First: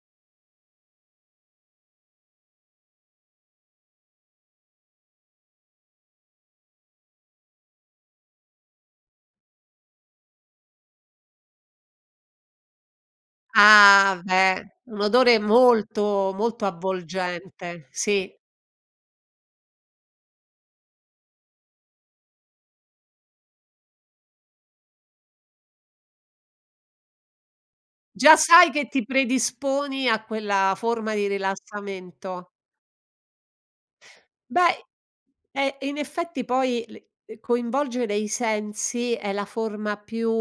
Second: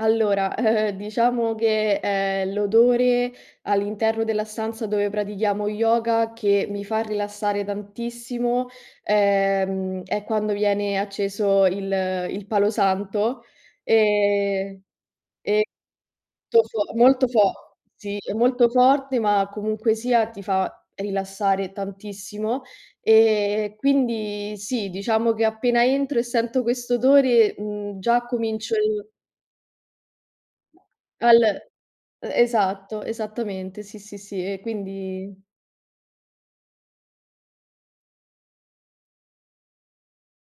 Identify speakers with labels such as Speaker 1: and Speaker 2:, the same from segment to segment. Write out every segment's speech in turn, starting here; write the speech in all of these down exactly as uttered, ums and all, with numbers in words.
Speaker 1: Allora, diciamo che, ehm, l'odore all'interno della stanza dove pratichiamo yoga che mi fa rilassare tantissimo, ehm, è quando viene acceso il il palo santo.
Speaker 2: Ah, beh,
Speaker 1: Ehm,
Speaker 2: un odore
Speaker 1: è
Speaker 2: molto,
Speaker 1: to
Speaker 2: molto
Speaker 1: fo molto fo
Speaker 2: avvolgente,
Speaker 1: sì, è
Speaker 2: sì.
Speaker 1: molto forte, ma comunque sia ti fa rilassare tantissimo. Ehm, quindi sì, diciamo che appena entro e sento questo odore, mhmm, già
Speaker 2: Già sai
Speaker 1: comincio
Speaker 2: che ti
Speaker 1: il
Speaker 2: predisponi a quella forma di
Speaker 1: All e
Speaker 2: rilassamento.
Speaker 1: esatto, esattamente, sì, sì, sì. E
Speaker 2: Beh
Speaker 1: quindi
Speaker 2: eh, in effetti poi le ehm, coinvolgere i sensi è la forma più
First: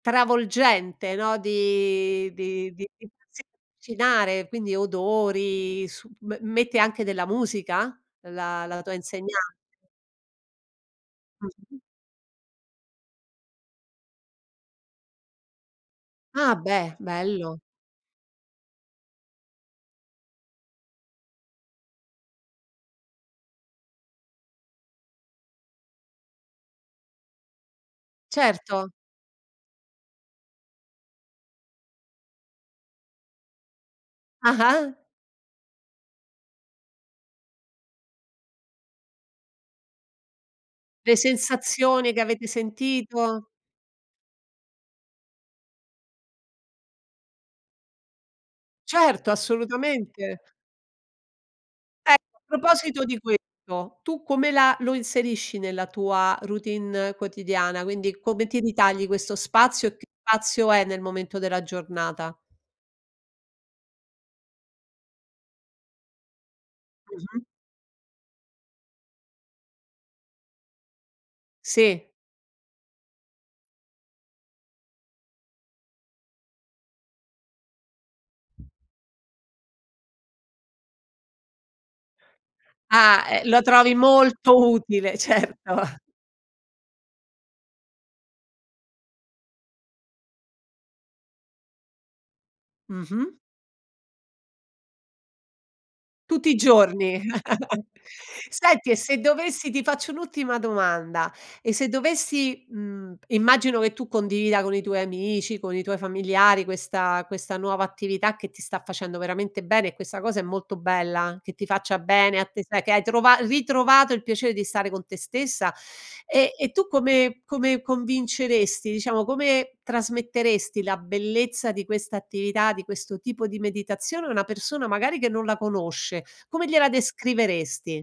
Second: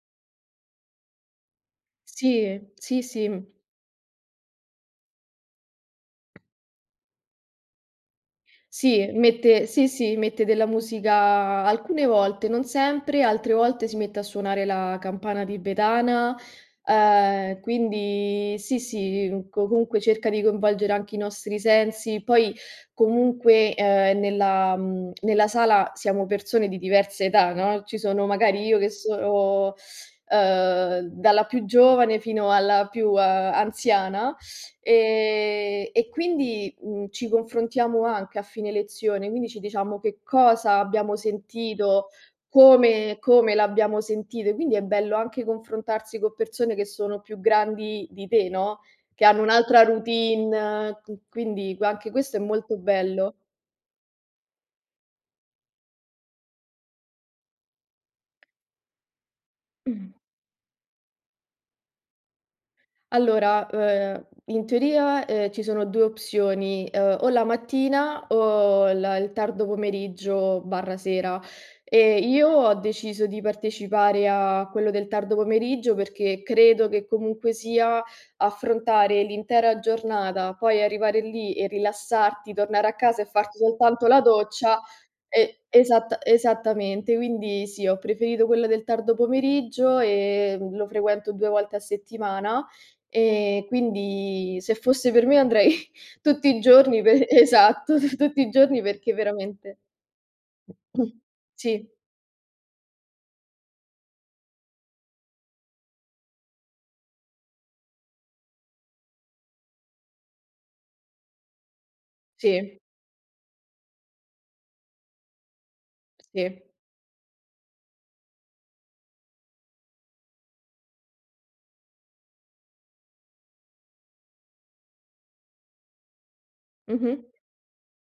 Speaker 2: travolgente, no, di
Speaker 1: Sì, eh.
Speaker 2: di di
Speaker 1: Sì,
Speaker 2: di
Speaker 1: sì,
Speaker 2: sì,
Speaker 1: mh.
Speaker 2: avvicinare, quindi odori, su m mette anche della musica la la tua
Speaker 1: Sì e
Speaker 2: insegnante?
Speaker 1: mette sì, sì, mette della musica,
Speaker 2: Mh.
Speaker 1: alcune volte, non sempre, altre volte si mette a suonare la campana tibetana;
Speaker 2: Ah beh,
Speaker 1: ehm,
Speaker 2: bello.
Speaker 1: quindi sì, sì, comunque cerca di coinvolgere anche i nostri sensi. Poi, comunque, ehm nella mhmm, nella sala siamo persone di diversa età, no: ci sono magari io che
Speaker 2: Certo.
Speaker 1: sono ehm, dalla più giovane fino alla più anziana;
Speaker 2: Ah-ah.
Speaker 1: ehm, e quindi, uhm, ci confrontiamo anche a fine lezione, quindi ci diciamo che cosa abbiamo
Speaker 2: Le
Speaker 1: sentito,
Speaker 2: sensazioni che avete
Speaker 1: come
Speaker 2: sentito.
Speaker 1: come l'abbiamo sentito. Quindi è bello anche confrontarsi con persone che sono più grandi di te, no, che
Speaker 2: Certo,
Speaker 1: hanno un'altra
Speaker 2: assolutamente.
Speaker 1: routine, qui quindi gua anche questo
Speaker 2: Ecco,
Speaker 1: è
Speaker 2: a
Speaker 1: molto
Speaker 2: proposito di
Speaker 1: bello.
Speaker 2: questo: tu come la lo inserisci nella tua routine quotidiana? Quindi come ti ritagli questo spazio e che
Speaker 1: Mh.
Speaker 2: spazio è nel momento della giornata?
Speaker 1: Allora, e ehm, in teoria, ehm, ci sono due opzioni: ehm, o
Speaker 2: [unintelligible]
Speaker 1: la mattina o il tardo pomeriggio barra sera.
Speaker 2: Sì.
Speaker 1: Ehm, io ho deciso di partecipare a quello del tardo pomeriggio, perché credo che comunque sia, affrontare l'intera giornata, poi arrivare lì e rilassarti, tornare a casa
Speaker 2: Ah,
Speaker 1: e
Speaker 2: ehm,
Speaker 1: farti
Speaker 2: lo trovi
Speaker 1: soltanto la
Speaker 2: molto
Speaker 1: doccia,
Speaker 2: utile,
Speaker 1: e
Speaker 2: certo.
Speaker 1: esatta esattamente. Quindi sì, ho preferito quella del tardo pomeriggio e lo frequento due volte a settimana;
Speaker 2: Mh-mh.
Speaker 1: ehm, quindi se fosse per me andrei tutti
Speaker 2: Tutti i
Speaker 1: i giorni
Speaker 2: giorni.
Speaker 1: per esatto, tutti i giorni
Speaker 2: Senti e
Speaker 1: perché
Speaker 2: se dovessi
Speaker 1: veramente.
Speaker 2: ti faccio un'ultima domanda, e
Speaker 1: Sì.
Speaker 2: se dovessi mhmm, immagino che tu condivida con i tuoi amici, con i tuoi familiari questa questa nuova attività che ti sta facendo veramente bene e questa cosa è molto bella, che ti faccia bene a te,
Speaker 1: Sì.
Speaker 2: sai che hai trovato ritrovato il piacere di stare con te stessa; e
Speaker 1: Sì.
Speaker 2: e tu come come convinceresti diciamo, come trasmetteresti la bellezza di questa attività, di questo tipo di meditazione a una persona magari che non la conosce? Come gliela
Speaker 1: Mh-mh.
Speaker 2: descriveresti?